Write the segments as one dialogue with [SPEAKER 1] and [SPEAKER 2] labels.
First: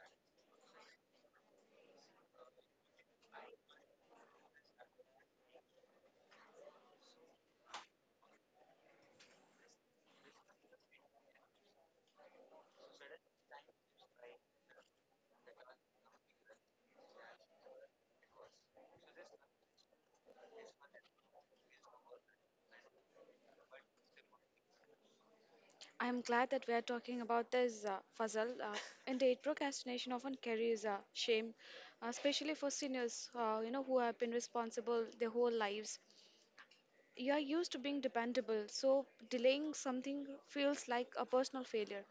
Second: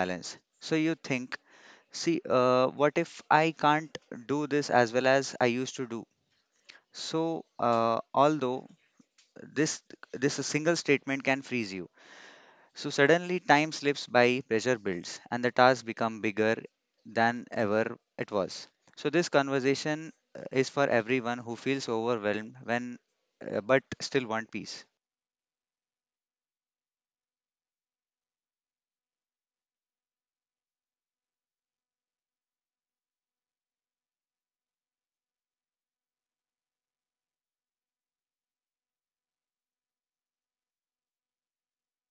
[SPEAKER 1] balance. So you think, see, what if I can't do this as well as I used to do? So although this this single statement can freeze you. So suddenly time slips by, pressure builds, and the task become bigger than ever it was. So this conversation is for everyone who feels overwhelmed when but still want peace.
[SPEAKER 2] I am glad that we are talking about this, Fazil. Indeed, procrastination often carries shame, especially for seniors, who have been responsible their whole lives. You are used to being dependable, so delaying something feels like a personal failure,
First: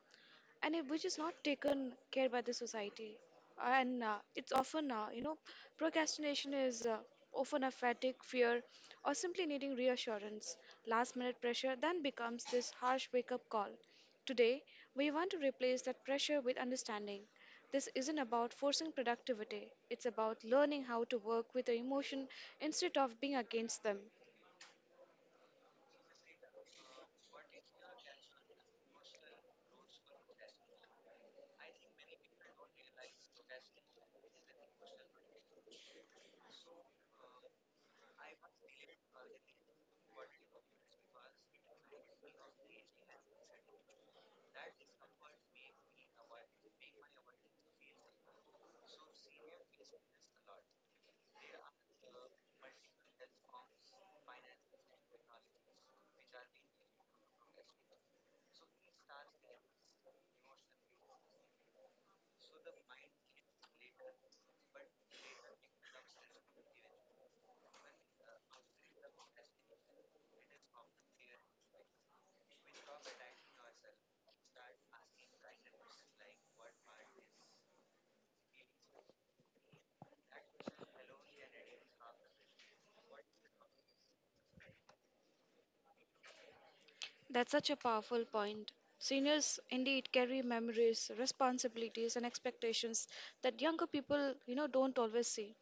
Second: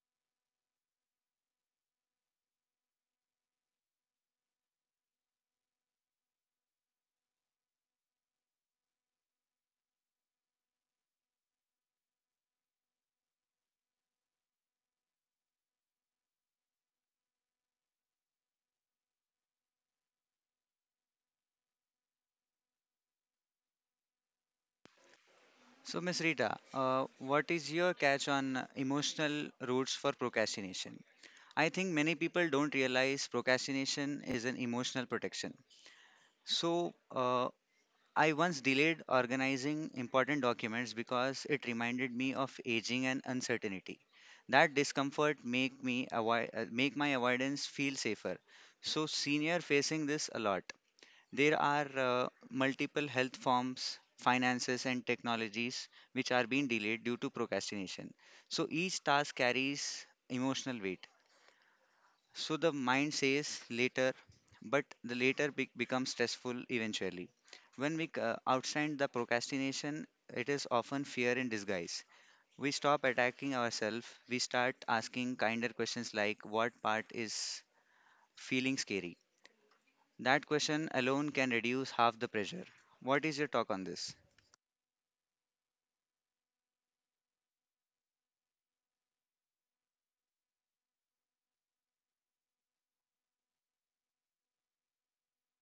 [SPEAKER 2] and it, which is not taken care by the society. And it's often, procrastination is often a fatigue, fear, or simply needing reassurance. Last minute pressure then becomes this harsh wake up call. Today, we want to replace that pressure with understanding. This isn't about forcing productivity, it's about learning how to work with the emotion instead of being against them.
[SPEAKER 1] So, Miss Rita, what is your catch on emotional roots for procrastination? I think many people don't realize procrastination is an emotional protection. So, I once delayed organizing important documents because it reminded me of aging and uncertainty. That discomfort make my avoidance feel safer. So, senior facing this a lot. There are multiple health forms, finances, and technologies which are being delayed due to procrastination. So each task carries emotional weight. So the mind says later, but the later becomes stressful eventually. When we outstand the procrastination, it is often fear in disguise. We stop attacking ourselves. We start asking kinder questions like, what part is feeling scary? That question alone can reduce half the pressure. What is your talk on this?
[SPEAKER 2] That's such a powerful point. Seniors indeed carry memories, responsibilities, and expectations that younger people, you know, don't always see.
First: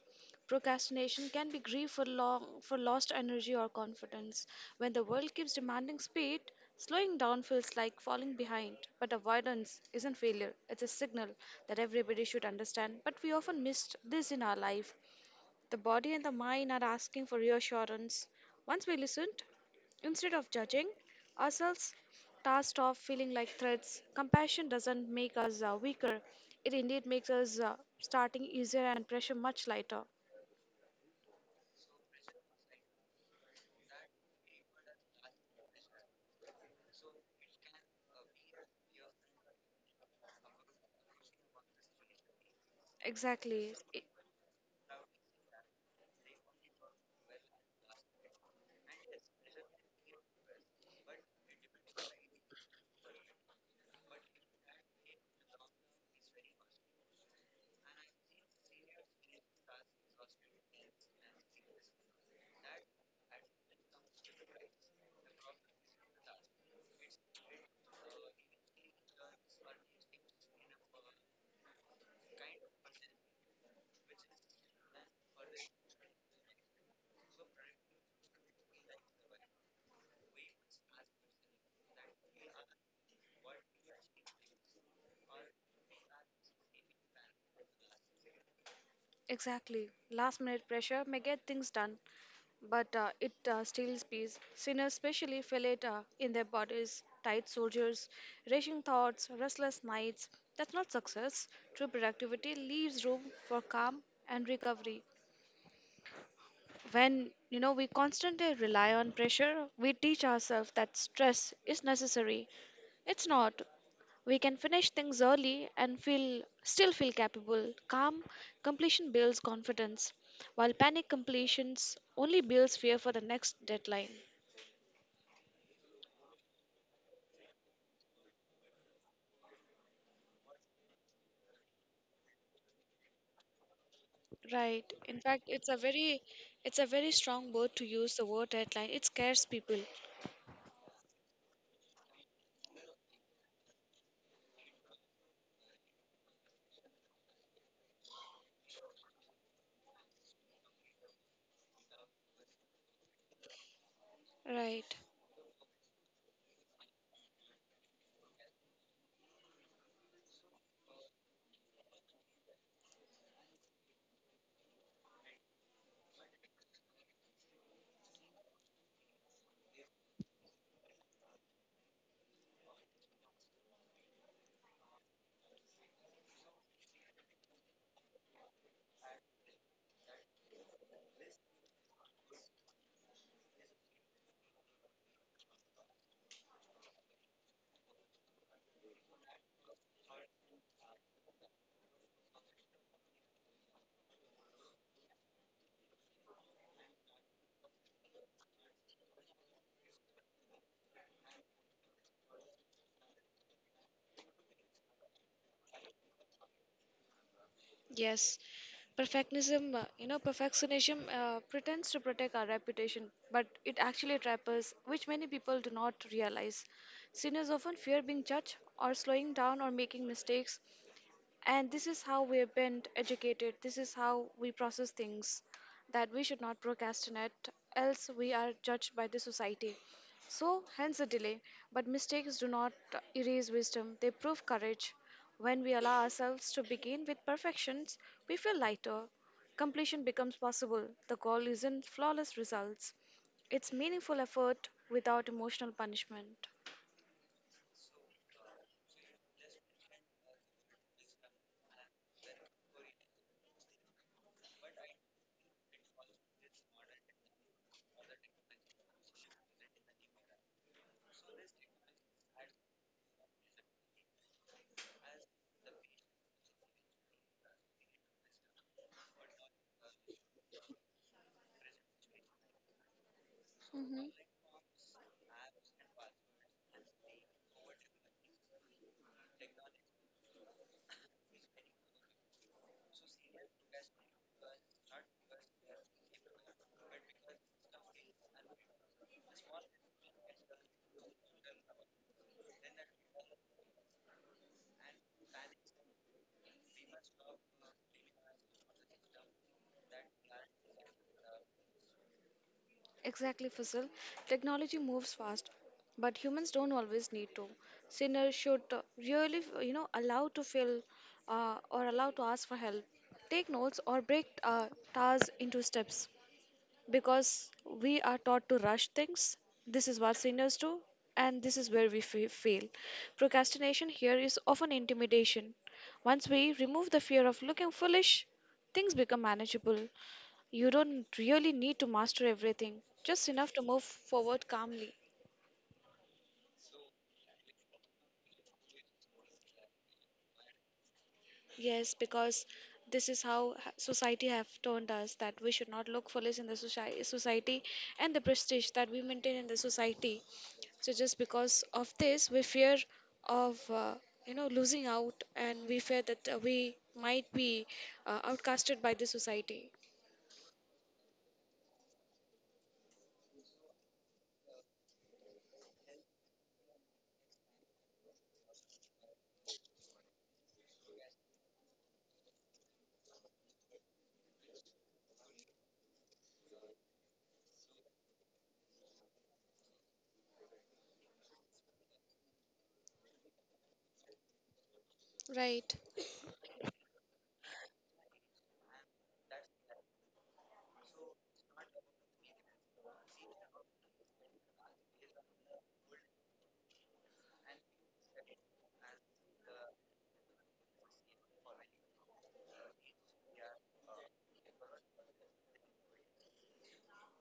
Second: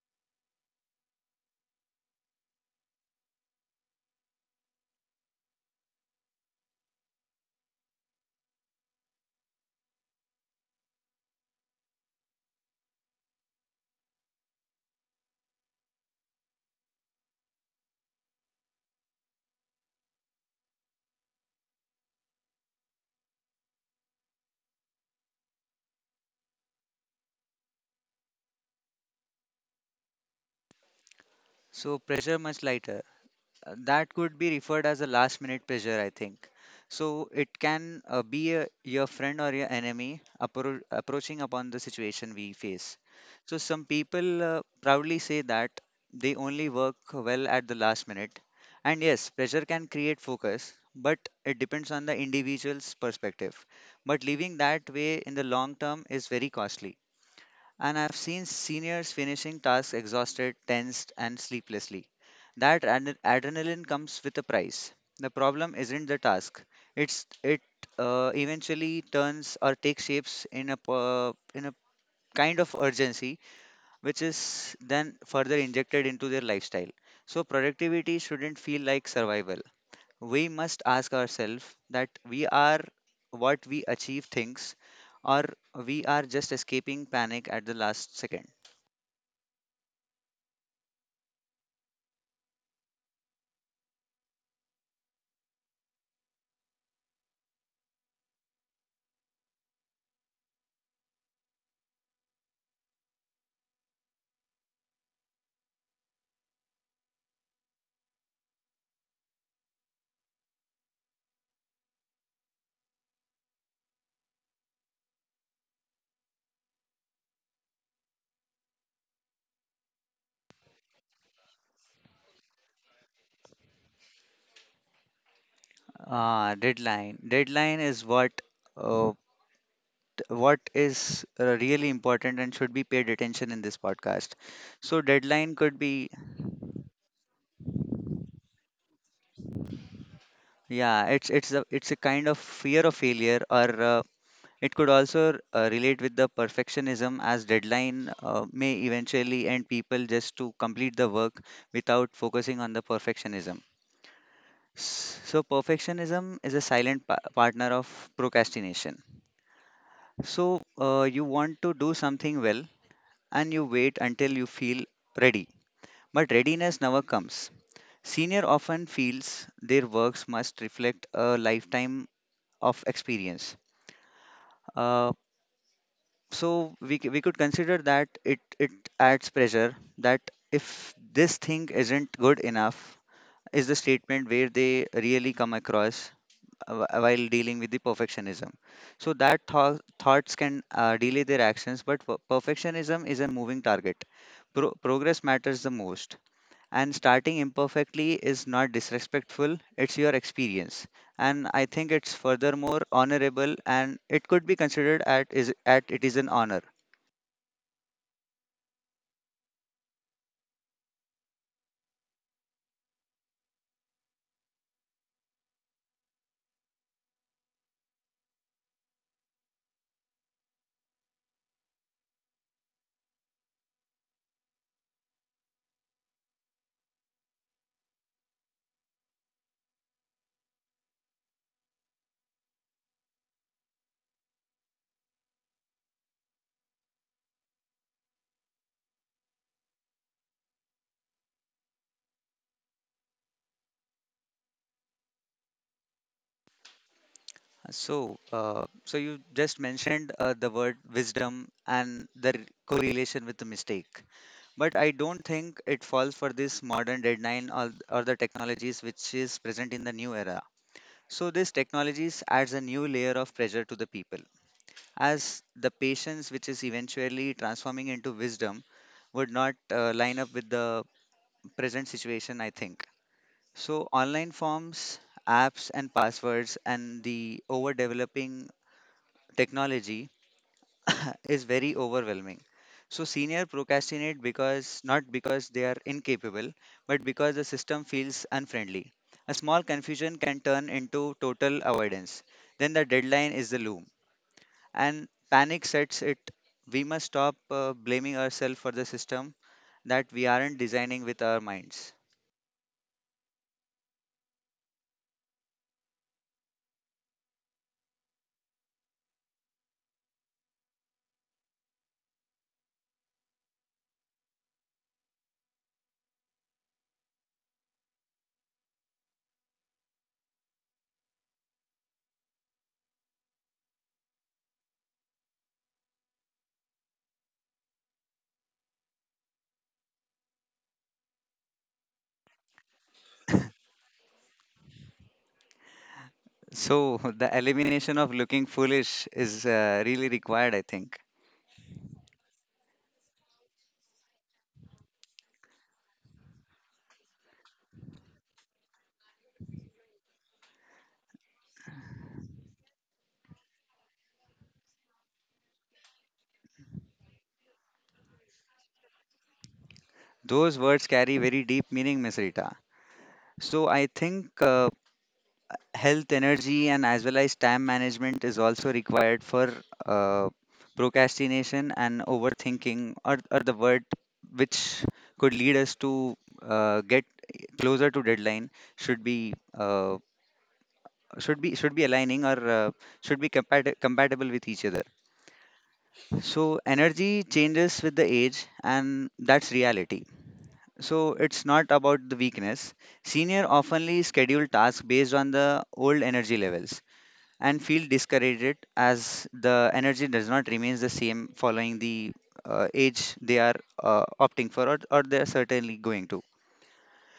[SPEAKER 2] Procrastination can be grief for long for lost energy or confidence. When the world keeps demanding speed, slowing down feels like falling behind. But avoidance isn't failure; it's a signal that everybody should understand. But we often miss this in our life. The body and the mind are asking for reassurance. Once we listened, instead of judging ourselves, tasked of feeling like threats, compassion doesn't make us weaker. It indeed makes us starting easier and pressure much lighter.
[SPEAKER 1] So, pressure much lighter. That could be referred as a last minute pressure, I think. So, it can be your friend or your enemy approaching upon the situation we face. So,
[SPEAKER 2] Exactly.
[SPEAKER 1] some people proudly say that they only work well at the last minute. And yes, pressure can create focus, but it depends on the individual's perspective. But living that way in the long term is very costly. And I've seen seniors finishing tasks exhausted, tensed, and sleeplessly. That adrenaline comes with a price. The problem isn't the task; it's it eventually turns or takes shapes in a in a kind of urgency, which is then further injected into their lifestyle. So productivity shouldn't feel like survival. We must ask ourselves that we are what we achieve things, or we are just escaping panic at the last second.
[SPEAKER 2] Exactly. Last minute pressure may get things done, but it steals peace. Sinners especially feel it in their bodies. Tight soldiers, racing thoughts, restless nights. That's not success. True productivity leaves room for calm and recovery. When you know, we constantly rely on pressure, we teach ourselves that stress is necessary. It's not. We can finish things early and feel still feel capable, calm. Completion builds confidence, while panic completions only builds fear for the next deadline.
[SPEAKER 1] Ah, deadline. Deadline is what uh, what is really important and should be paid attention in this podcast.
[SPEAKER 2] Right,
[SPEAKER 1] So
[SPEAKER 2] in fact
[SPEAKER 1] deadline
[SPEAKER 2] it's a
[SPEAKER 1] could be,
[SPEAKER 2] very it's a very strong word to use, the word deadline. It scares people.
[SPEAKER 1] yeah, it's a kind of fear of failure, or it could also relate with the perfectionism, as deadline may eventually end people just to complete the work without focusing on the perfectionism.
[SPEAKER 2] Right.
[SPEAKER 1] So perfectionism is a silent pa partner of procrastination. So you want to do something well and you wait until you feel ready. But readiness never comes. Senior often feels their works must reflect a lifetime of experience. Uh, so we could consider that it adds pressure that if this thing isn't good enough is the statement where they really come across while dealing with the perfectionism. So that thoughts can delay their actions, but perfectionism is a moving target. Progress matters the most. And starting imperfectly is not disrespectful, it's your experience, and I think it's furthermore honorable, and it could be considered at is at it is an honor.
[SPEAKER 2] Yes, perfectionism, perfectionism pretends to protect our reputation, but it actually traps us, which many people do not realize. Sinners often fear being judged or slowing down or making mistakes, and this is how we've been educated. This is how we process things, that we should not procrastinate, else, we are judged by the society. So, hence the delay. But mistakes do not erase wisdom, they prove courage. When we allow ourselves to begin with perfections, we feel lighter. Completion becomes possible. The goal isn't flawless results, it's meaningful effort without emotional punishment.
[SPEAKER 1] So you just mentioned the word wisdom and the correlation with the mistake, but I don't think it falls for this modern deadline, or the technologies which is present in the new era. So these technologies adds a new layer of pressure to the people, as the patience which is eventually transforming into wisdom would not line up with the present situation, I think. So, online forms, apps, and passwords, and the overdeveloping technology is very overwhelming. So, senior procrastinate because not because they are incapable, but because the system feels unfriendly. A small confusion can turn into total avoidance. Then the deadline is the loom and panic sets it. We must stop blaming ourselves for the system that we aren't designing with our minds.
[SPEAKER 2] Exactly, Faisal. Technology moves fast, but humans don't always need to. Sinners should allow to feel or allow to ask for help. Take notes or break tasks into steps, because we are taught to rush things. This is what sinners do, and this is where we fail. Procrastination here is often intimidation. Once we remove the fear of looking foolish, things become manageable. You don't really need to master everything, just enough to move forward calmly.
[SPEAKER 1] So, the elimination of looking foolish is really required, I think.
[SPEAKER 2] Yes, because this is how society have turned us, that we should not look foolish in the society and the prestige that we maintain in the society. So just because of this, we fear of losing out, and we fear that we might be outcasted by the society.
[SPEAKER 1] Those words carry very deep meaning, Miss Rita. So, I think health, energy, and as well as time management is also required for uh, procrastination and overthinking, or the word which could lead us to get closer to deadline should be uh, should be aligning or should be compatible with each other.
[SPEAKER 2] Right.
[SPEAKER 1] So energy changes with the age, and that's reality. So it's not about the weakness. Senior oftenly schedule tasks based on the old energy levels and feel discouraged as the energy does not remains the same following the age they are opting for, or they are certainly going to.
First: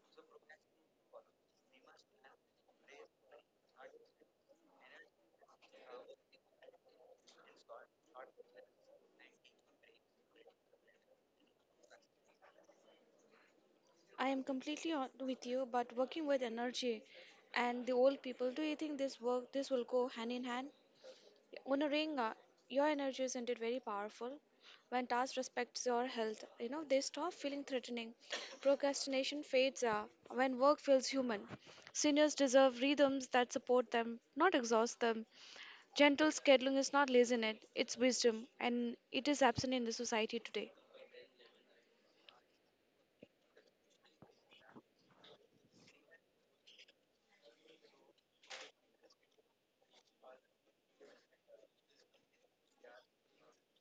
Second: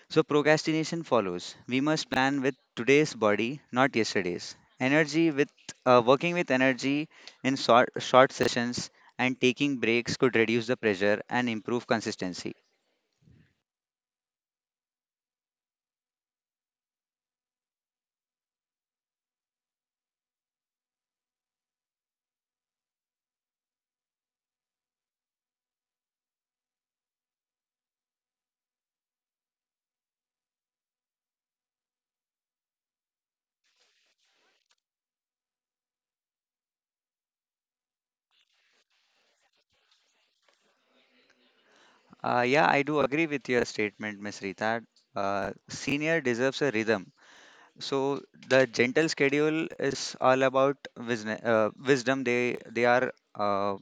[SPEAKER 1] So procrastination follows. We must plan with today's body, not yesterday's energy. With working with energy in short sessions and taking breaks could reduce the pressure and improve consistency.
[SPEAKER 2] I am completely on with you, but working with energy and the old people, do you think this will go hand in hand? Honoring your energy is indeed very powerful. When task respects your health, you know they stop feeling threatening. Procrastination fades when work feels human. Seniors deserve rhythms that support them, not exhaust them. Gentle scheduling is not laziness; it's wisdom, and it is absent in the society today.
[SPEAKER 1] Yeah, I do agree with your statement, Miss Rita. Senior deserves a rhythm. So the gentle schedule is all about wisdom. Wisdom they are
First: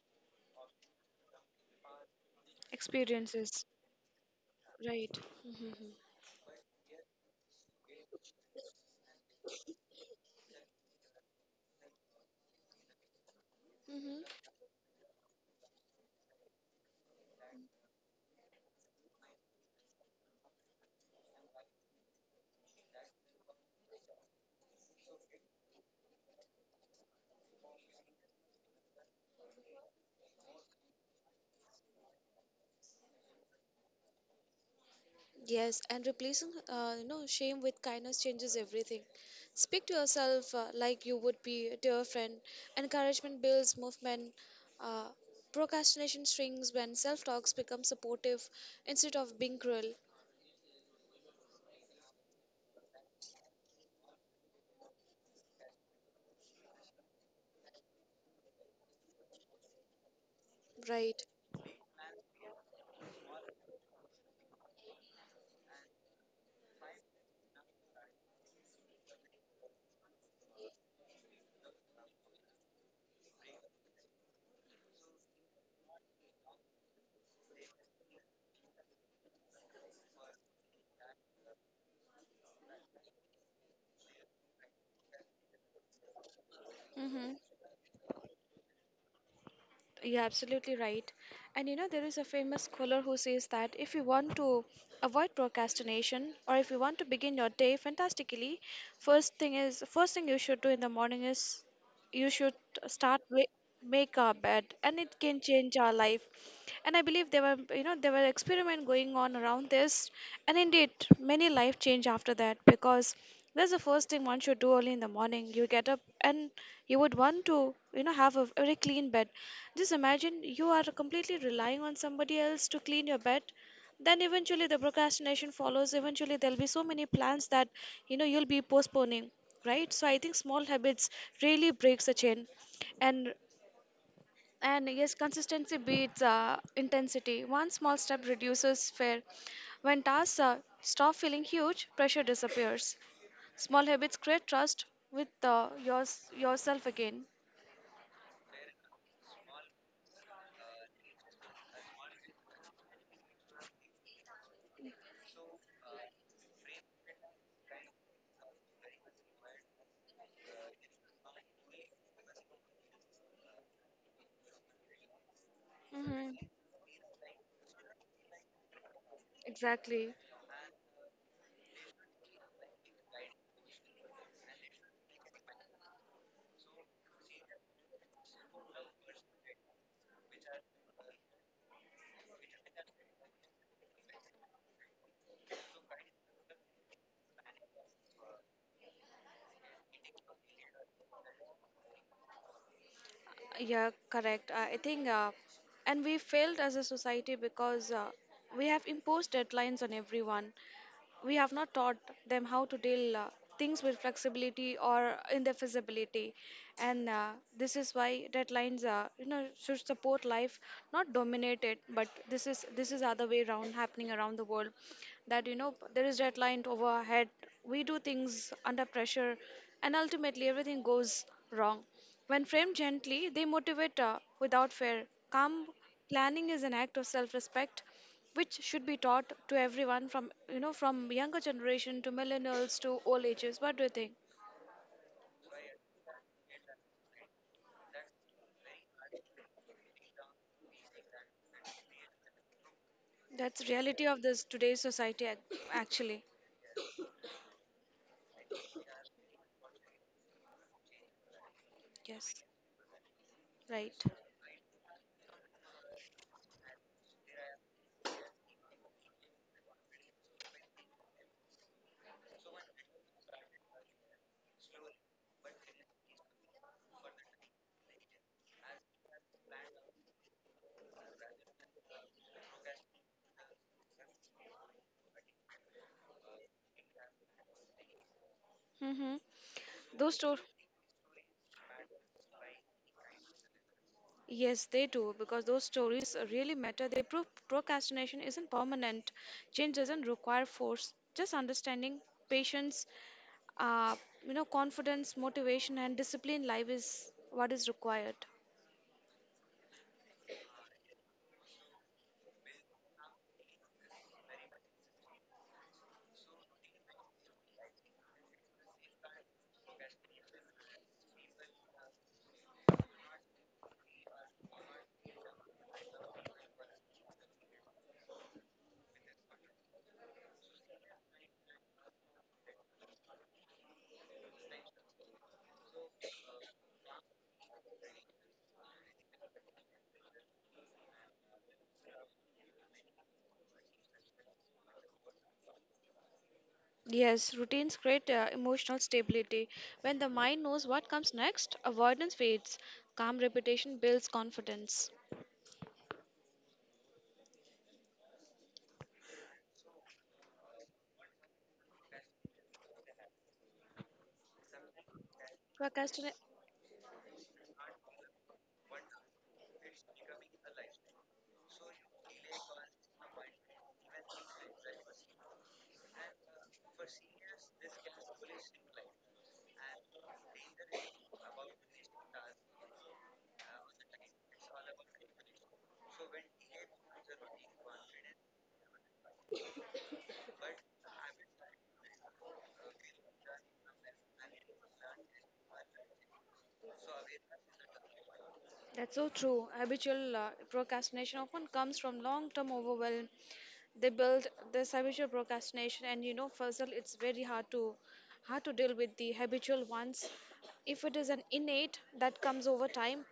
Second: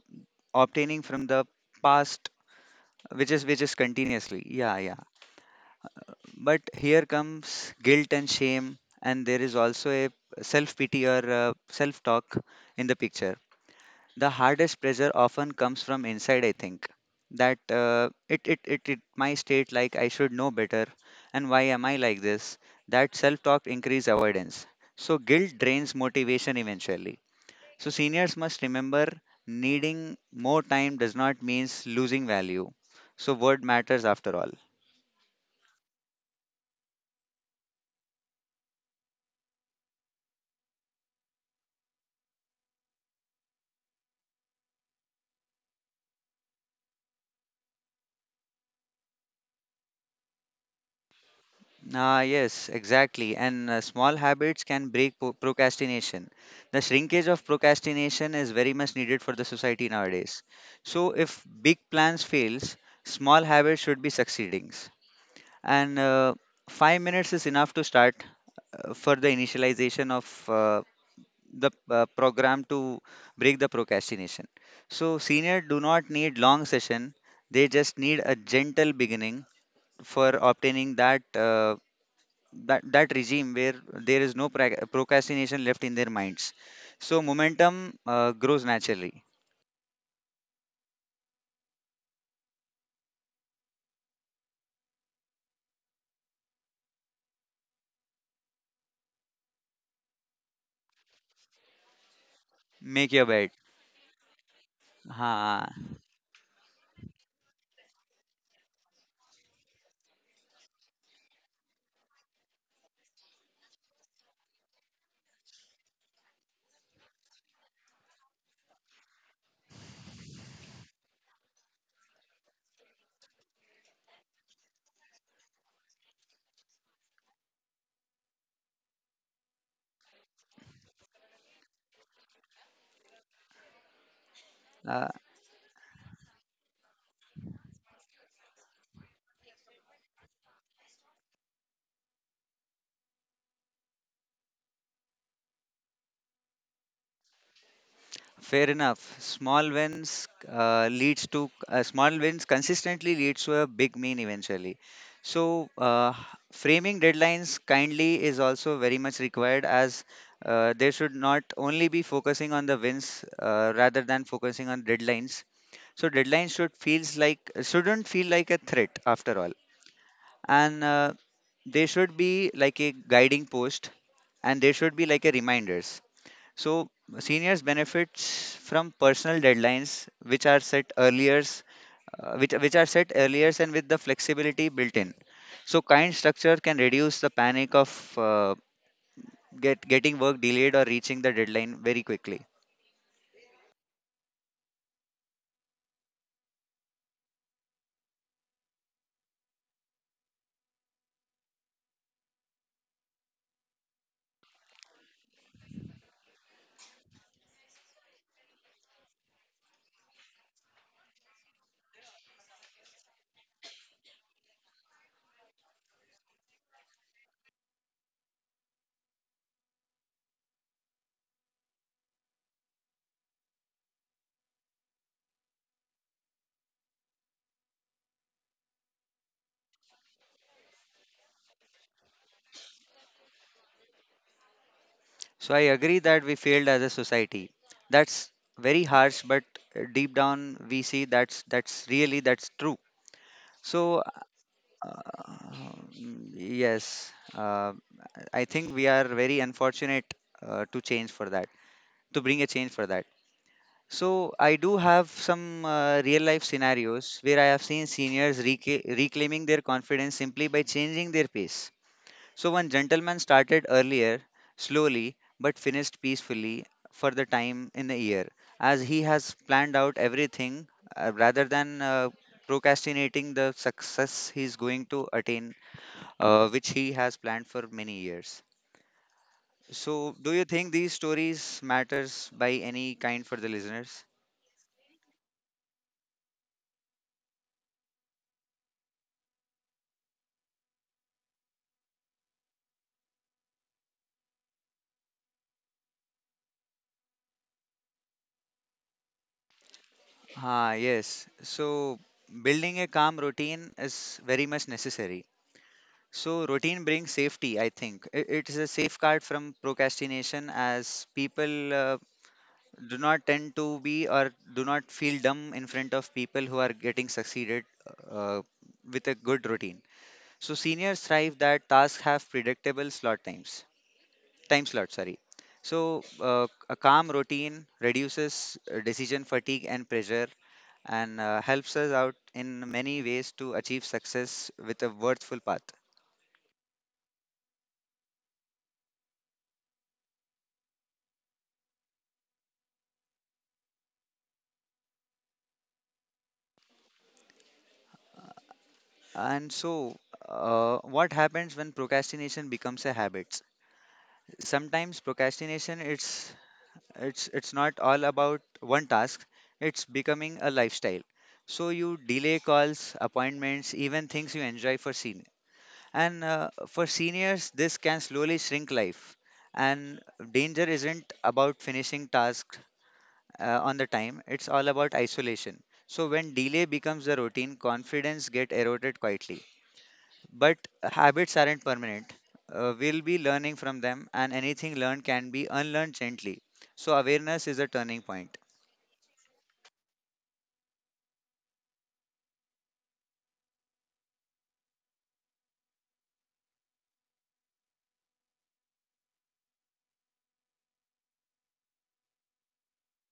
[SPEAKER 1] obtaining from the past, which is which
[SPEAKER 2] Experiences,
[SPEAKER 1] is continuously. Yeah, yeah.
[SPEAKER 2] right? Mhm.
[SPEAKER 1] But here comes guilt and shame, and there is also a self pity or self talk in the picture. The hardest pressure often comes from inside, I think. That it, it, it, it, My state, like I should know better, and why am I like this? That self talk increase avoidance. So, guilt drains motivation eventually. So, seniors must remember needing more time does not means losing value. So, word matters after all.
[SPEAKER 2] Yes, and replacing shame with kindness changes everything. Speak to yourself like you would be to a friend. Encouragement builds movement. Uh, procrastination shrinks when self-talks become supportive instead of being cruel.
[SPEAKER 1] Ah, yes, exactly. And small habits can break procrastination. The shrinkage of procrastination is very much needed for the society nowadays. So
[SPEAKER 2] Right.
[SPEAKER 1] if big plans fails, small habits should be succeeding. And 5 minutes is enough to start for the initialization of the program to break the procrastination. So senior do not need long session. They just need a gentle beginning for obtaining that. That regime where there is no procrastination left in their minds. So
[SPEAKER 2] Mm-hmm.
[SPEAKER 1] momentum grows naturally.
[SPEAKER 2] You're absolutely right. And you know, there is a famous scholar who says that if you want to avoid procrastination or if you want to begin your day fantastically, first thing you should do in the morning is you should
[SPEAKER 1] Make
[SPEAKER 2] start
[SPEAKER 1] your
[SPEAKER 2] wa-
[SPEAKER 1] bed.
[SPEAKER 2] make our bed, and it can
[SPEAKER 1] Ha!
[SPEAKER 2] change our life. And I believe there were experiment going on around this, and indeed many life change after that, because that's the first thing one should do early in the morning. You get up and you would want to, you know, have a very clean bed. Just imagine you are completely relying on somebody else to clean your bed. Then eventually the procrastination follows. Eventually there'll be so many plans that you know you'll be postponing, right? So I think small habits really breaks the chain, and
[SPEAKER 1] uh,
[SPEAKER 2] yes, consistency beats intensity. One small step reduces fear. When tasks stop feeling huge, pressure disappears. Small habits create trust with yourself again.
[SPEAKER 1] Fair enough. Small wins consistently leads to a big mean eventually. So framing deadlines kindly is also very much required, as they should not only be focusing on the wins rather than focusing on deadlines. So
[SPEAKER 2] Hmm.
[SPEAKER 1] deadlines shouldn't feel like a threat after all,
[SPEAKER 2] Exactly.
[SPEAKER 1] and they should be like a guiding post, and they should be like a reminders. So seniors benefits from personal deadlines which are set earlier, which are set earlier and with the flexibility built in. So kind structure can reduce the panic of uh, getting work delayed or reaching the deadline very quickly.
[SPEAKER 2] Yeah, correct. I think and we failed as a society, because we have imposed deadlines on everyone. We have not taught them how to deal things with flexibility or in their feasibility, and this is why deadlines, should support life, not dominate it. But this is other way around happening around the world, that you know there is deadline overhead. We do things under pressure, and ultimately everything goes wrong. When framed gently, they motivate without fear. Calm planning is an act of self-respect, which should be taught to everyone, from you know from younger generation to millennials to old ages. What do you think?
[SPEAKER 1] So I agree that we failed as a society. That's very harsh, but deep down we see that's really that's true.
[SPEAKER 2] That's
[SPEAKER 1] So
[SPEAKER 2] reality of this today's society, actually.
[SPEAKER 1] yes, I think we are very unfortunate to change for that, to
[SPEAKER 2] Yes,
[SPEAKER 1] bring a change for that.
[SPEAKER 2] right.
[SPEAKER 1] So I do have some real life scenarios where I have seen seniors reclaiming their confidence simply by changing their pace. So one gentleman started earlier, slowly, but finished peacefully for the time in the year, as he has planned out everything rather than procrastinating the success he is going to attain, which he has planned for many years.
[SPEAKER 2] Mm-hmm.
[SPEAKER 1] So,
[SPEAKER 2] Those
[SPEAKER 1] do
[SPEAKER 2] stories,
[SPEAKER 1] you think these stories matters by any kind for the listeners?
[SPEAKER 2] yes, they do, because those stories really matter. They prove procrastination isn't permanent, change doesn't require force, just understanding, patience, uh, you know, confidence, motivation, and discipline life is what is required.
[SPEAKER 1] Ah, yes. So, building a calm routine is very much necessary. So routine brings safety, I think. It is a safeguard from procrastination as people do not tend to be or do not feel dumb in front of people who are getting succeeded uh, with a good routine. So seniors thrive that tasks have predictable slot times, time slot, sorry. So a calm routine reduces decision fatigue and pressure and helps us out in many ways to achieve success with a worthful path.
[SPEAKER 2] Yes, routines create emotional stability. When the mind knows what comes next, avoidance fades. Calm repetition builds confidence.
[SPEAKER 1] And so, what happens when procrastination becomes a habit? Sometimes procrastination
[SPEAKER 2] Procrastination
[SPEAKER 1] it's not all about one task. It's becoming a lifestyle. So you delay calls, appointments, even things you enjoy for seniors. And for seniors, this can slowly shrink life. And danger isn't about finishing tasks on the time. It's all about isolation. So when delay becomes the routine, confidence get eroded quietly. But habits aren't permanent. We'll be learning from them, and anything learned can be unlearned gently. So, awareness is a turning point.
[SPEAKER 2] That's so true. Habitual procrastination often comes from long term overwhelm. They build this habitual procrastination, and you know, Fazal, it's very hard to deal with the habitual ones. If it is an innate that comes over time,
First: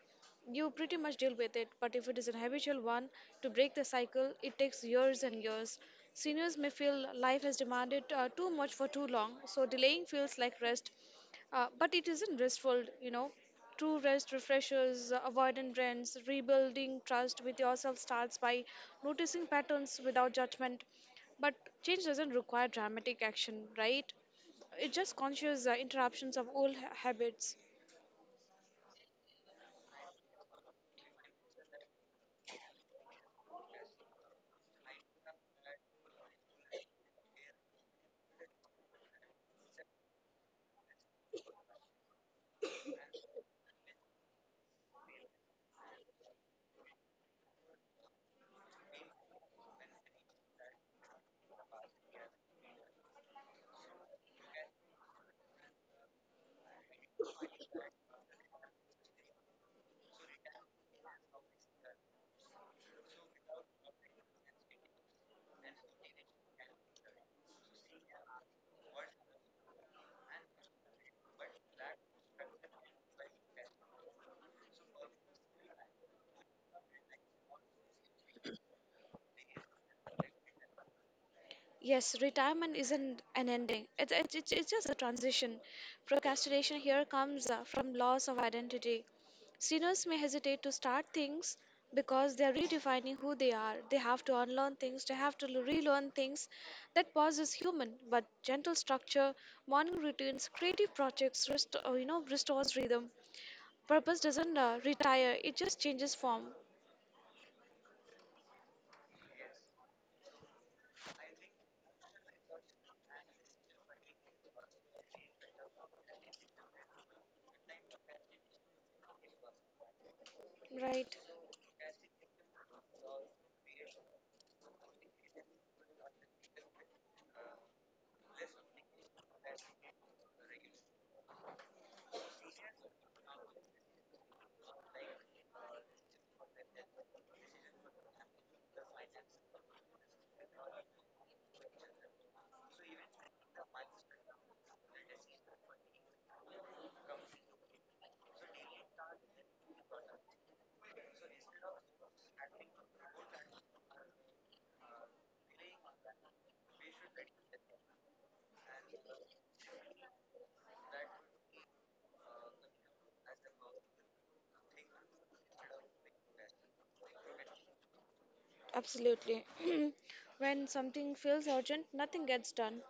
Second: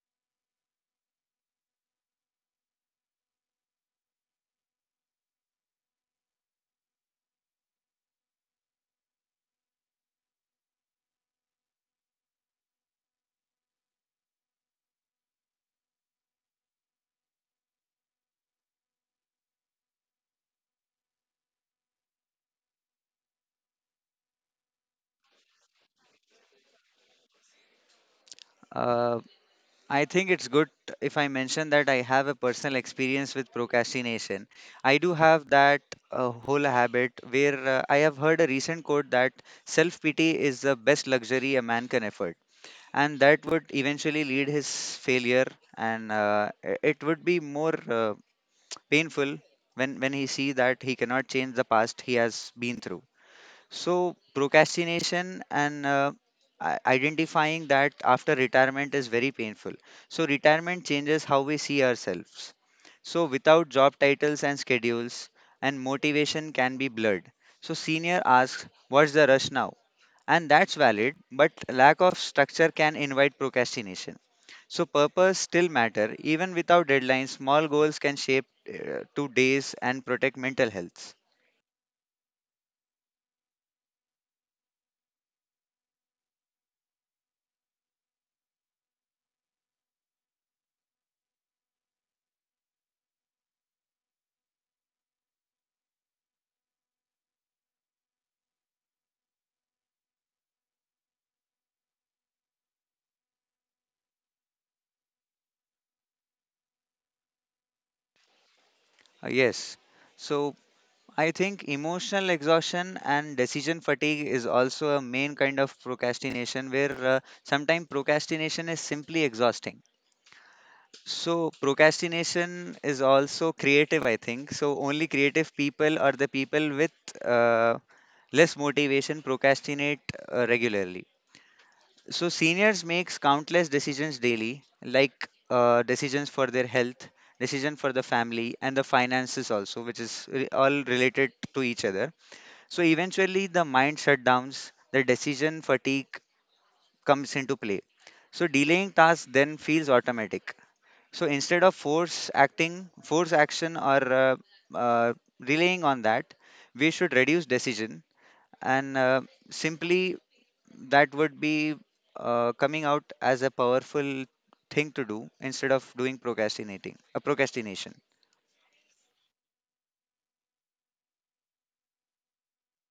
[SPEAKER 2] you pretty much deal with it, but if it is an habitual one, to break the cycle it takes years and years. Seniors may feel life has demanded too much for too long, so delaying feels like rest, but it isn't restful, you know. True rest refreshes, avoidant rents, rebuilding trust with yourself starts by noticing patterns without judgment. But change doesn't require dramatic action, right? It's just conscious interruptions of habits.
[SPEAKER 1] Uh, I think it's good if I mention that I have a personal experience with procrastination. I do have that whole habit where I have heard a recent quote that self pity is the best luxury a man can afford. And that would eventually lead his failure, and it would be more. Painful when he see that he cannot change the past he has been through. So procrastination and identifying that after retirement is very painful. So retirement changes how we see ourselves. So without job titles and schedules and motivation can be blurred. So senior asks what's the rush now, and that's valid. But lack of structure can invite procrastination. So purpose still matter even without deadlines. Small goals can shape to days and protect mental health.
[SPEAKER 2] Yes, retirement isn't an ending. It's just a transition. Procrastination here comes from loss of identity. Seniors may hesitate to start things because they are redefining who they are. They have to unlearn things, they have to relearn things. That pause is human, but gentle structure, morning routines, creative projects, rest, restores rhythm. Purpose doesn't retire, it just changes form,
[SPEAKER 1] Yes. So I think emotional exhaustion and decision fatigue is also a main kind of procrastination where sometimes procrastination is simply exhausting.
[SPEAKER 2] right?
[SPEAKER 1] So procrastination is also creative, I think. So only creative people or the people with uh, less motivation procrastinate regularly. So seniors makes countless decisions daily, like decisions for their health, decision for the family, and the finances also, which is all related to each other. So eventually, the mind shutdowns, the decision fatigue comes into play. So delaying tasks then feels automatic. So instead of force acting, force action, or uh, relying on that, we should reduce decision and simply that would be coming out as a powerful thing to do instead of doing procrastinating a procrastination.
[SPEAKER 2] Absolutely. When something feels urgent, nothing gets done.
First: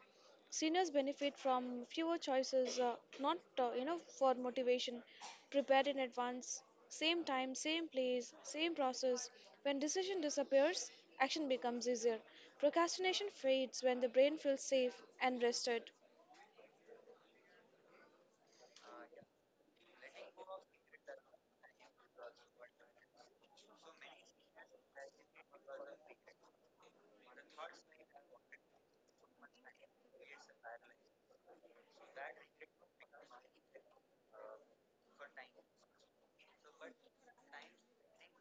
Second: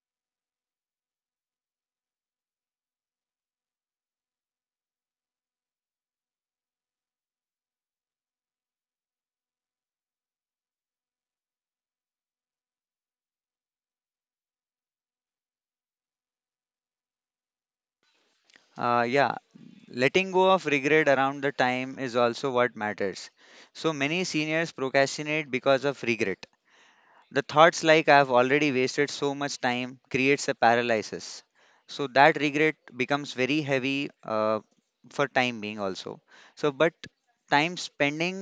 [SPEAKER 2] Seniors benefit from fewer choices, not for motivation. Prepared in advance, same time, same place, same process. When decision disappears, action becomes easier. Procrastination fades when the brain feels safe and rested.
[SPEAKER 1] Yeah, letting go of regret around the time is also what matters. So many seniors procrastinate because of regret. The thoughts like I've already wasted so much time creates a paralysis. So that regret becomes very heavy for time being also. So but time spending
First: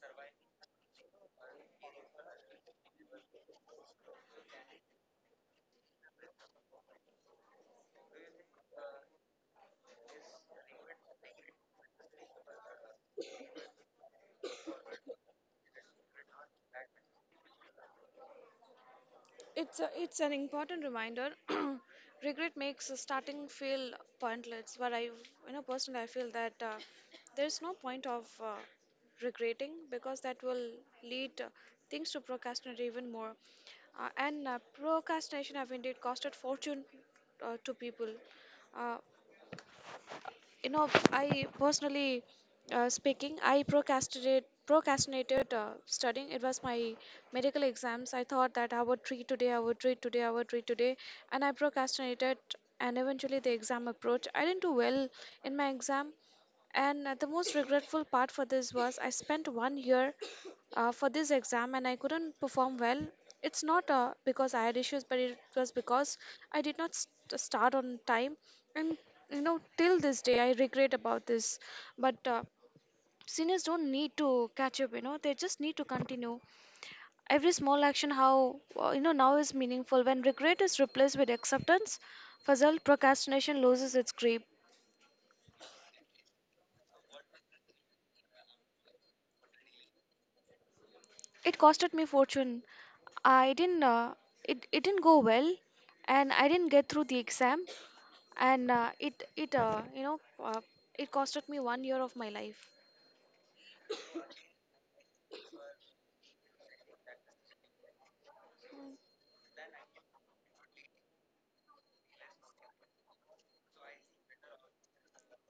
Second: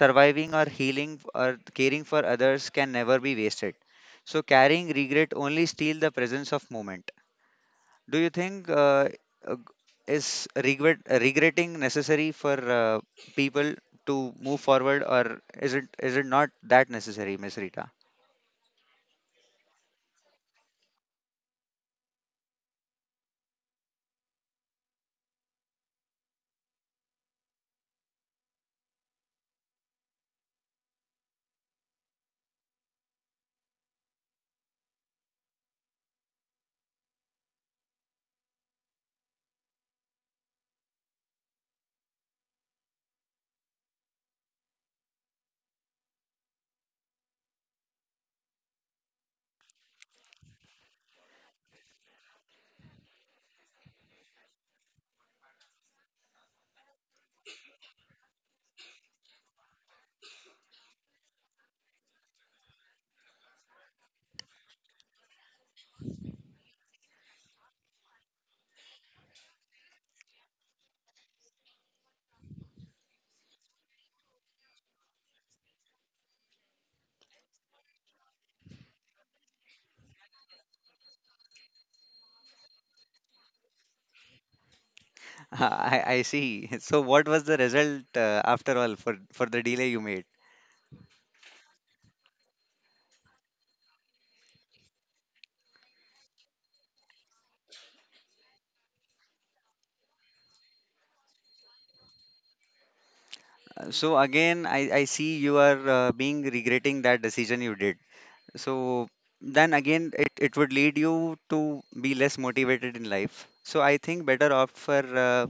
[SPEAKER 1] surviving or healing or caring for others can never be wasted. So carrying regret only steal the presence of moment. Do you think uh, is regret regretting necessary for uh, people to move forward, or is it not that necessary, Miss Rita?
[SPEAKER 2] It's a, it's an important reminder. Regret makes starting feel pointless, but I, you know, personally, I feel that there's no point of regretting, because that will lead things to procrastinate even more. And procrastination have indeed costed fortune to people. Uh, you know, I personally speaking, I procrastinated studying. It was my medical exams. I thought that I would read today, and I procrastinated. And eventually the exam approached. I didn't do well in my exam. And the most regretful part for this was I spent 1 year for this exam and I couldn't perform well. It's not because I had issues, but it was because I did not start on time. And you know, till this day, I regret about this. But seniors don't need to catch up. You know, they just need to continue. Every small action, how now is meaningful when regret is replaced with acceptance. Fuzzle procrastination loses its grip.
[SPEAKER 1] I see. So what was the result after all for the delay you made?
[SPEAKER 2] It costed me fortune. I didn't. It didn't go well, and I didn't get through the exam, and it it you know uh, it costed me 1 year of my life.
[SPEAKER 1] So again, I see you are being regretting that decision you did. So then again, it would lead you to be less motivated in life. So I think better opt for uh,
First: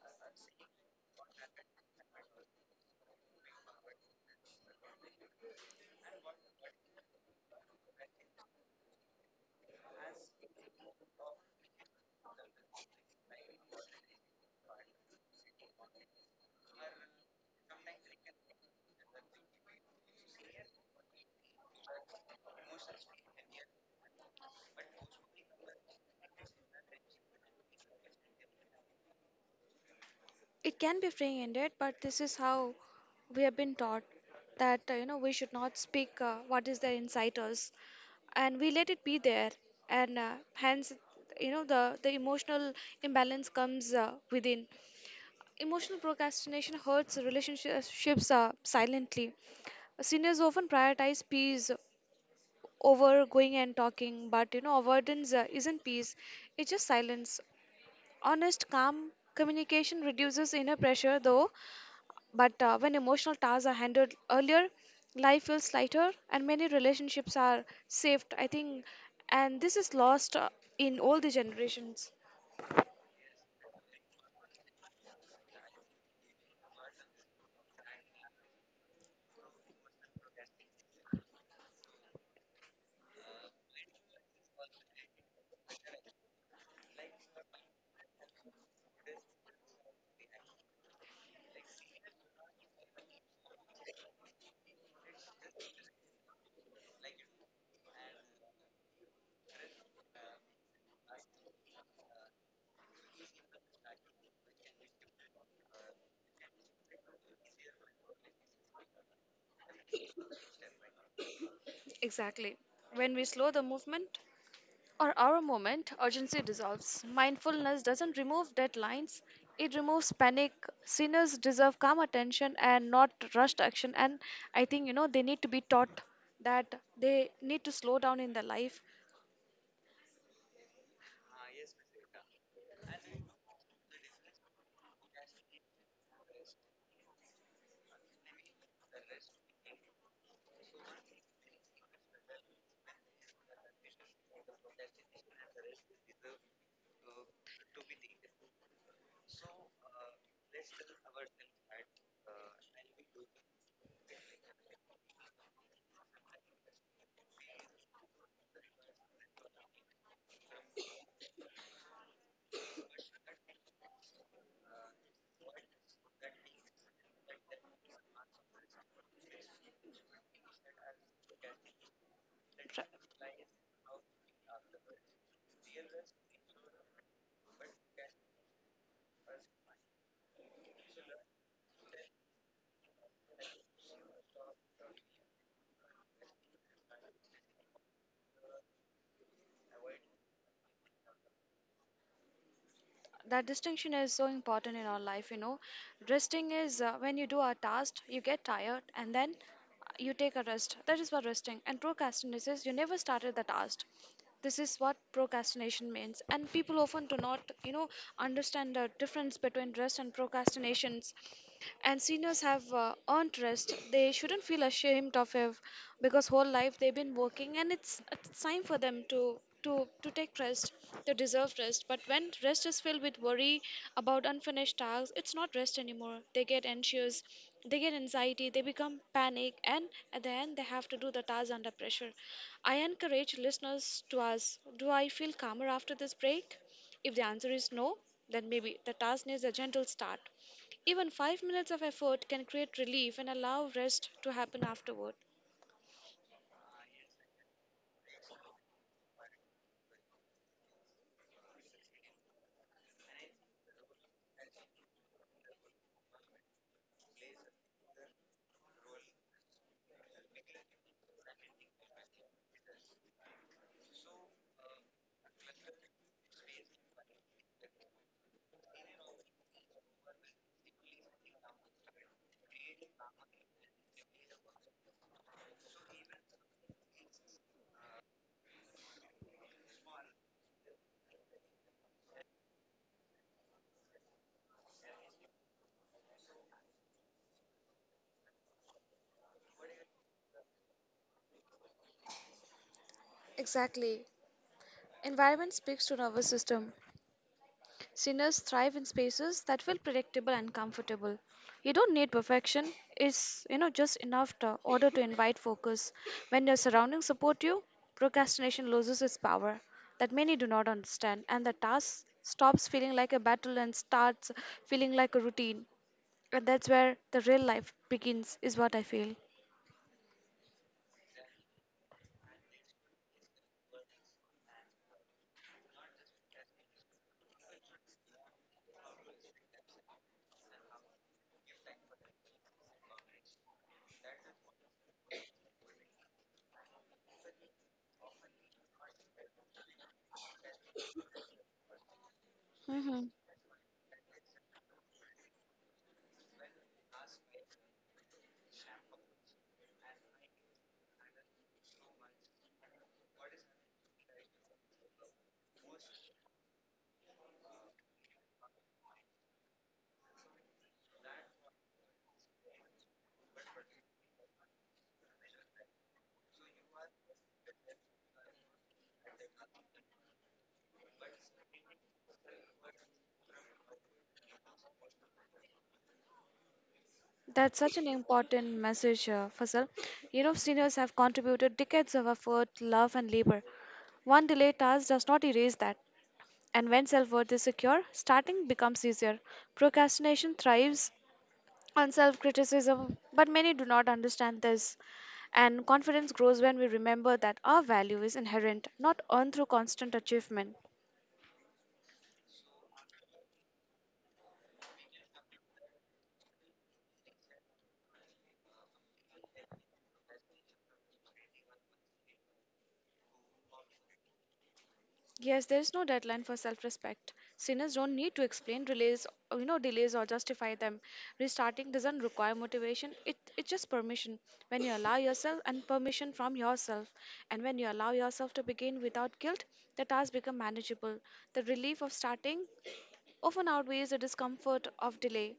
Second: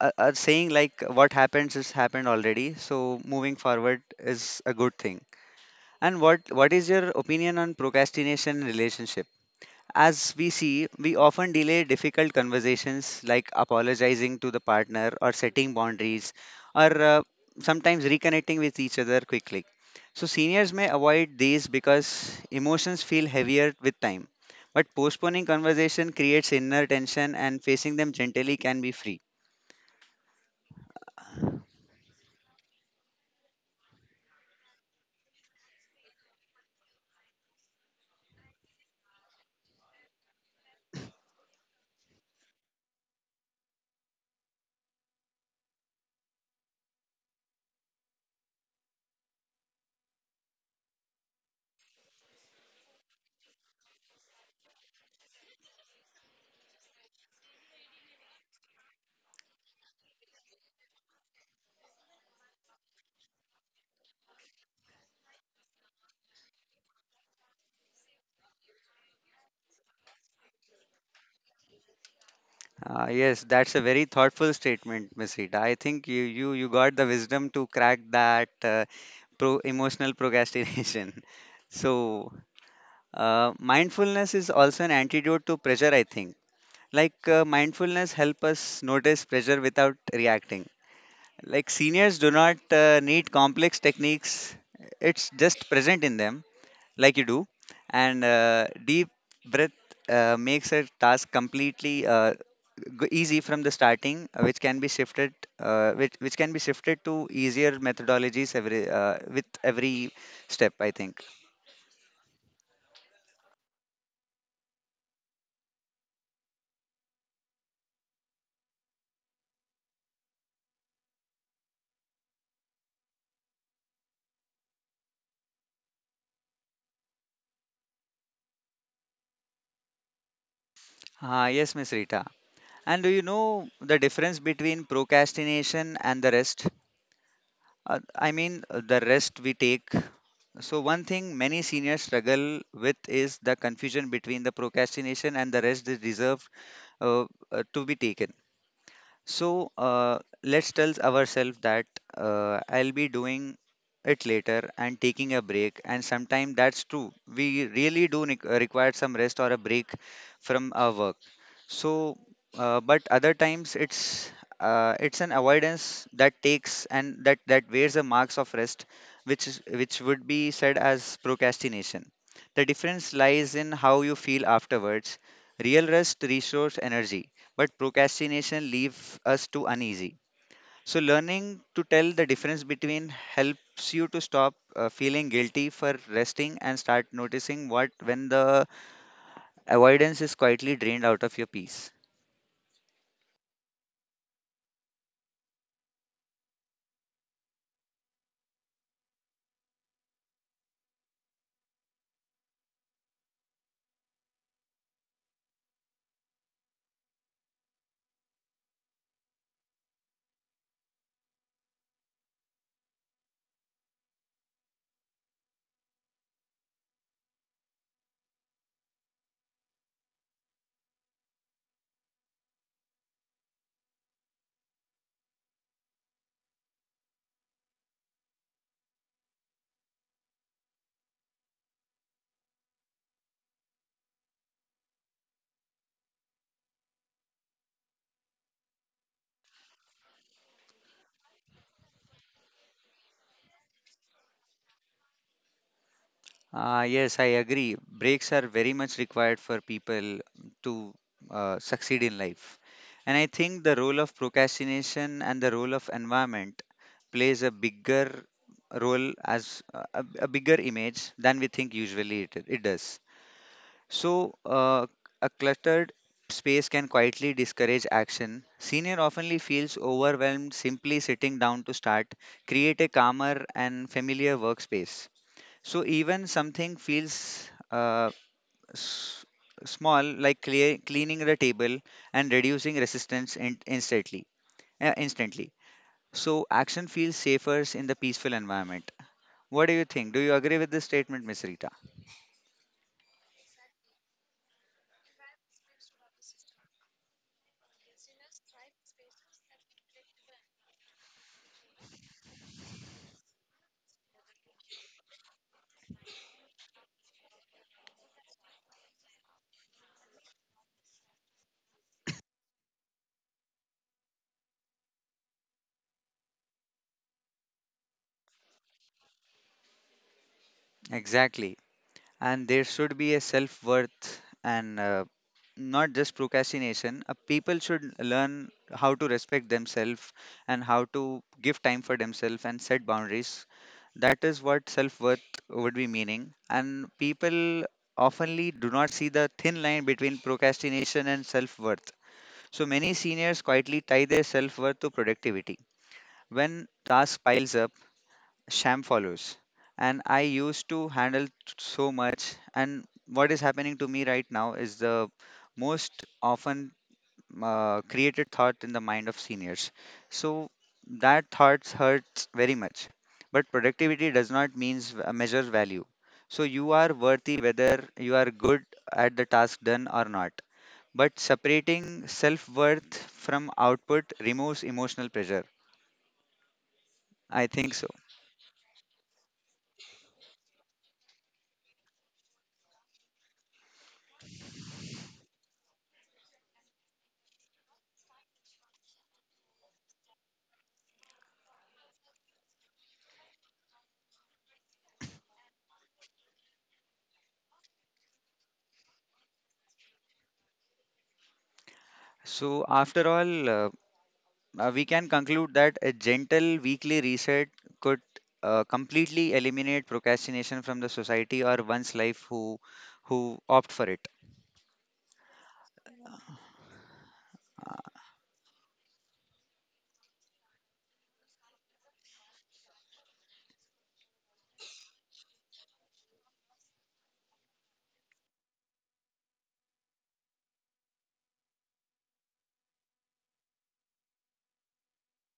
[SPEAKER 1] a saying like what happens is happened already. So moving forward is a good thing. And what is your opinion on procrastination in relationship? As we see, we often delay difficult conversations like apologizing to the partner or setting boundaries, or sometimes reconnecting with each other quickly. So, seniors may avoid these because emotions feel heavier with time. But postponing conversation creates inner tension, and facing them gently can be free.
[SPEAKER 2] It can be free ended, but this is how we have been taught that we should not speak what is there inside us, and we let it be there, and hence the emotional imbalance comes within. Emotional procrastination hurts relationships silently. Seniors often prioritize peace over going and talking, but you know avoidance isn't peace; it's just silence. Honest, calm communication reduces inner pressure, though but when emotional tasks are handled earlier, life feels lighter and many relationships are saved, I think. And this is lost in all the generations.
[SPEAKER 1] Yes, that's a very thoughtful statement, Ms. Rita. I think you got the wisdom to crack that emotional procrastination. So, mindfulness is also an antidote to pressure, I think. Like mindfulness help us notice pressure without reacting. Like seniors do not need complex techniques; it's just present in them, like you do. And deep breath makes a task completely easy from the starting, which can be shifted, which can be shifted to easier methodologies every with every step, I think.
[SPEAKER 2] Exactly. When we slow the movement or our moment, urgency dissolves. Mindfulness doesn't remove deadlines, it removes panic. Sinners deserve calm attention and not rushed action. And I think, you know, they need to be taught that they need to slow down in their life.
[SPEAKER 1] Ah yes, Miss Rita. And do you know the difference between procrastination and the rest? I mean, the rest we take. So, one thing many seniors struggle with is the confusion between the procrastination and the rest is reserved uh, to be taken. So let's tell ourselves that I'll be doing it later and taking a break. And sometimes that's true. We really do require some rest or a break from our work. So, but other times it's an avoidance that takes, and that wears the marks of rest, which would be said as procrastination. The difference lies in how you feel afterwards. Real rest restores energy, but procrastination leaves us too uneasy. So, learning to tell the difference between helps you to stop feeling guilty for resting and start noticing what when the avoidance is quietly drained out of your peace.
[SPEAKER 2] That distinction is so important in our life, you know. Resting is when you do a task, you get tired and then you take a rest. That is what resting. And procrastination is you never started the task. This is what procrastination means, and people often do not understand the difference between rest and procrastinations. And seniors have earned rest. They shouldn't feel ashamed of it because whole life they've been working, and it's time for them to to take rest, to deserve rest. But when rest is filled with worry about unfinished tasks, it's not rest anymore. They get anxious, they get anxiety, they become panic, and at the end they have to do the task under pressure. I encourage listeners to ask, do I feel calmer after this break? If the answer is no, then maybe the task needs a gentle start. Even 5 minutes of effort can create relief and allow rest to happen afterward.
[SPEAKER 1] Ah, yes, I agree. Breaks are very much required for people to succeed in life. And I think the role of procrastination and the role of environment plays a bigger role as a bigger image than we think usually it does. So, a cluttered space can quietly discourage action. Senior oftenly feels overwhelmed simply sitting down to start, create a calmer and familiar workspace. So, even something feels s- small like cleaning the table and reducing resistance instantly. So, action feels safer in the peaceful environment. What do you think? Do you agree with this statement, Miss Rita?
[SPEAKER 2] Exactly. Environment speaks to nervous system. Sinners thrive in spaces that feel predictable and comfortable. You don't need perfection. It's, you know, just enough to order to invite focus. When your surroundings support you, procrastination loses its power that many do not understand, and the task stops feeling like a battle and starts feeling like a routine. And that's where the real life begins, is what I feel.
[SPEAKER 1] Exactly. And there should be a self worth, and not just procrastination. People should learn how to respect themselves and how to give time for themselves and set boundaries. That is what self worth would be meaning. And people oftenly do not see the thin line between procrastination and self worth. So many
[SPEAKER 2] Hmm.
[SPEAKER 1] seniors quietly tie their self worth to productivity. When task piles up, sham follows. And I used to handle so much. And what is happening to me right now is the most often created thought in the mind of seniors. So that thoughts hurts very much. But productivity does not means measure value. So you are worthy whether you are good at the task done or not. But separating self worth from output removes emotional pressure. I
[SPEAKER 2] That's such
[SPEAKER 1] think
[SPEAKER 2] an
[SPEAKER 1] so.
[SPEAKER 2] important message, Faisal. You know, seniors have contributed decades of effort, love, and labor. One delayed task does not erase that. And when self worth is secure, starting becomes easier. Procrastination thrives on self criticism, but many do not understand this. And confidence grows when we remember that our value is inherent, not earned through constant achievement.
[SPEAKER 1] So after all, we can conclude that a gentle weekly reset could completely eliminate procrastination from the society or one's life who opt for it.
[SPEAKER 2] Yes, there is no deadline for self-respect. Sinners don't need to explain delays, delays or justify them. Restarting doesn't require motivation. It's just permission. When you allow yourself and permission from yourself, and when you allow yourself to begin without guilt, the task become manageable. The relief of starting often outweighs the discomfort of delay.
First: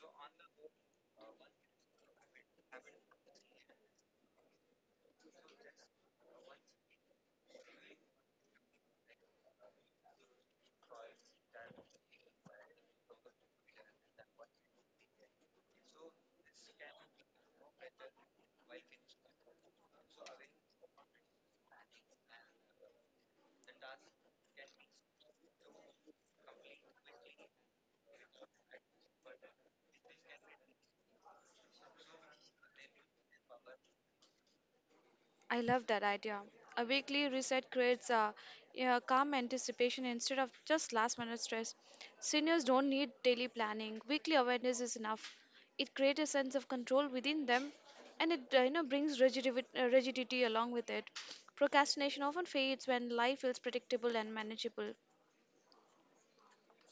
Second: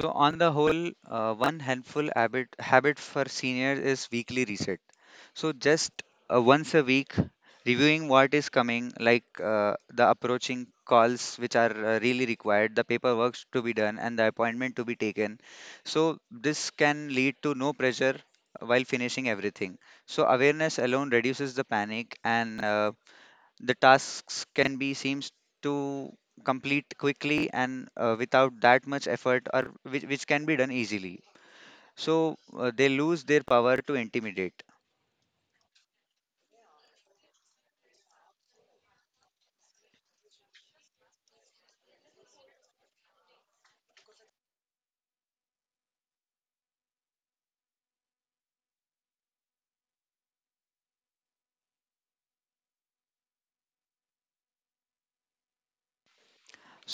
[SPEAKER 1] So on the whole, one handful habit for seniors is weekly reset. So just once a week, reviewing what is coming, like the approaching calls which are really required, the paperwork to be done, and the appointment to be taken. So this can lead to no pressure while finishing everything. So awareness alone reduces the panic, and the tasks can be seems to complete quickly and without that much effort, or which can be done easily. So they lose their power to intimidate.
[SPEAKER 2] I love that idea. A weekly reset creates a, yeah, calm anticipation instead of just last minute stress. Seniors don't need daily planning. Weekly awareness is enough. It creates a sense of control within them, and it brings rigidity, rigidity along with it. Procrastination often fades when life feels predictable and manageable.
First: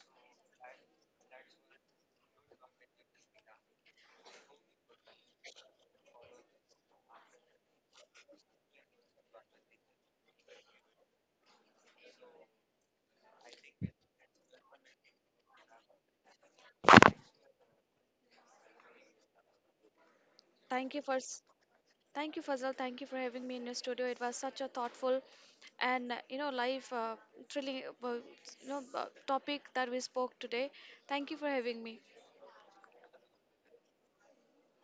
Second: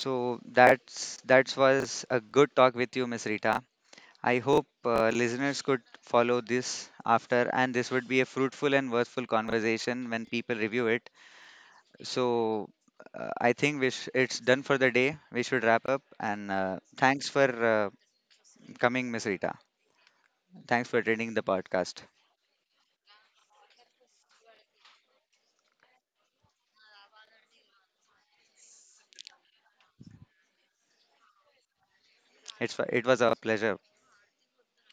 [SPEAKER 1] So that was a good talk with you, Miss Rita. I hope listeners could follow this after, and this would be a fruitful and worthful conversation when people review it. So I think it's done for the day. We should wrap up, and thanks for uh, coming, Miss Rita. Thanks
[SPEAKER 2] Thank
[SPEAKER 1] for
[SPEAKER 2] you for
[SPEAKER 1] attending the podcast.
[SPEAKER 2] Thank you, Fazal. Thank you for having me in your studio. It was such a thoughtful and life thrilling topic that we spoke today. Thank you for having me.
[SPEAKER 1] It was our pleasure.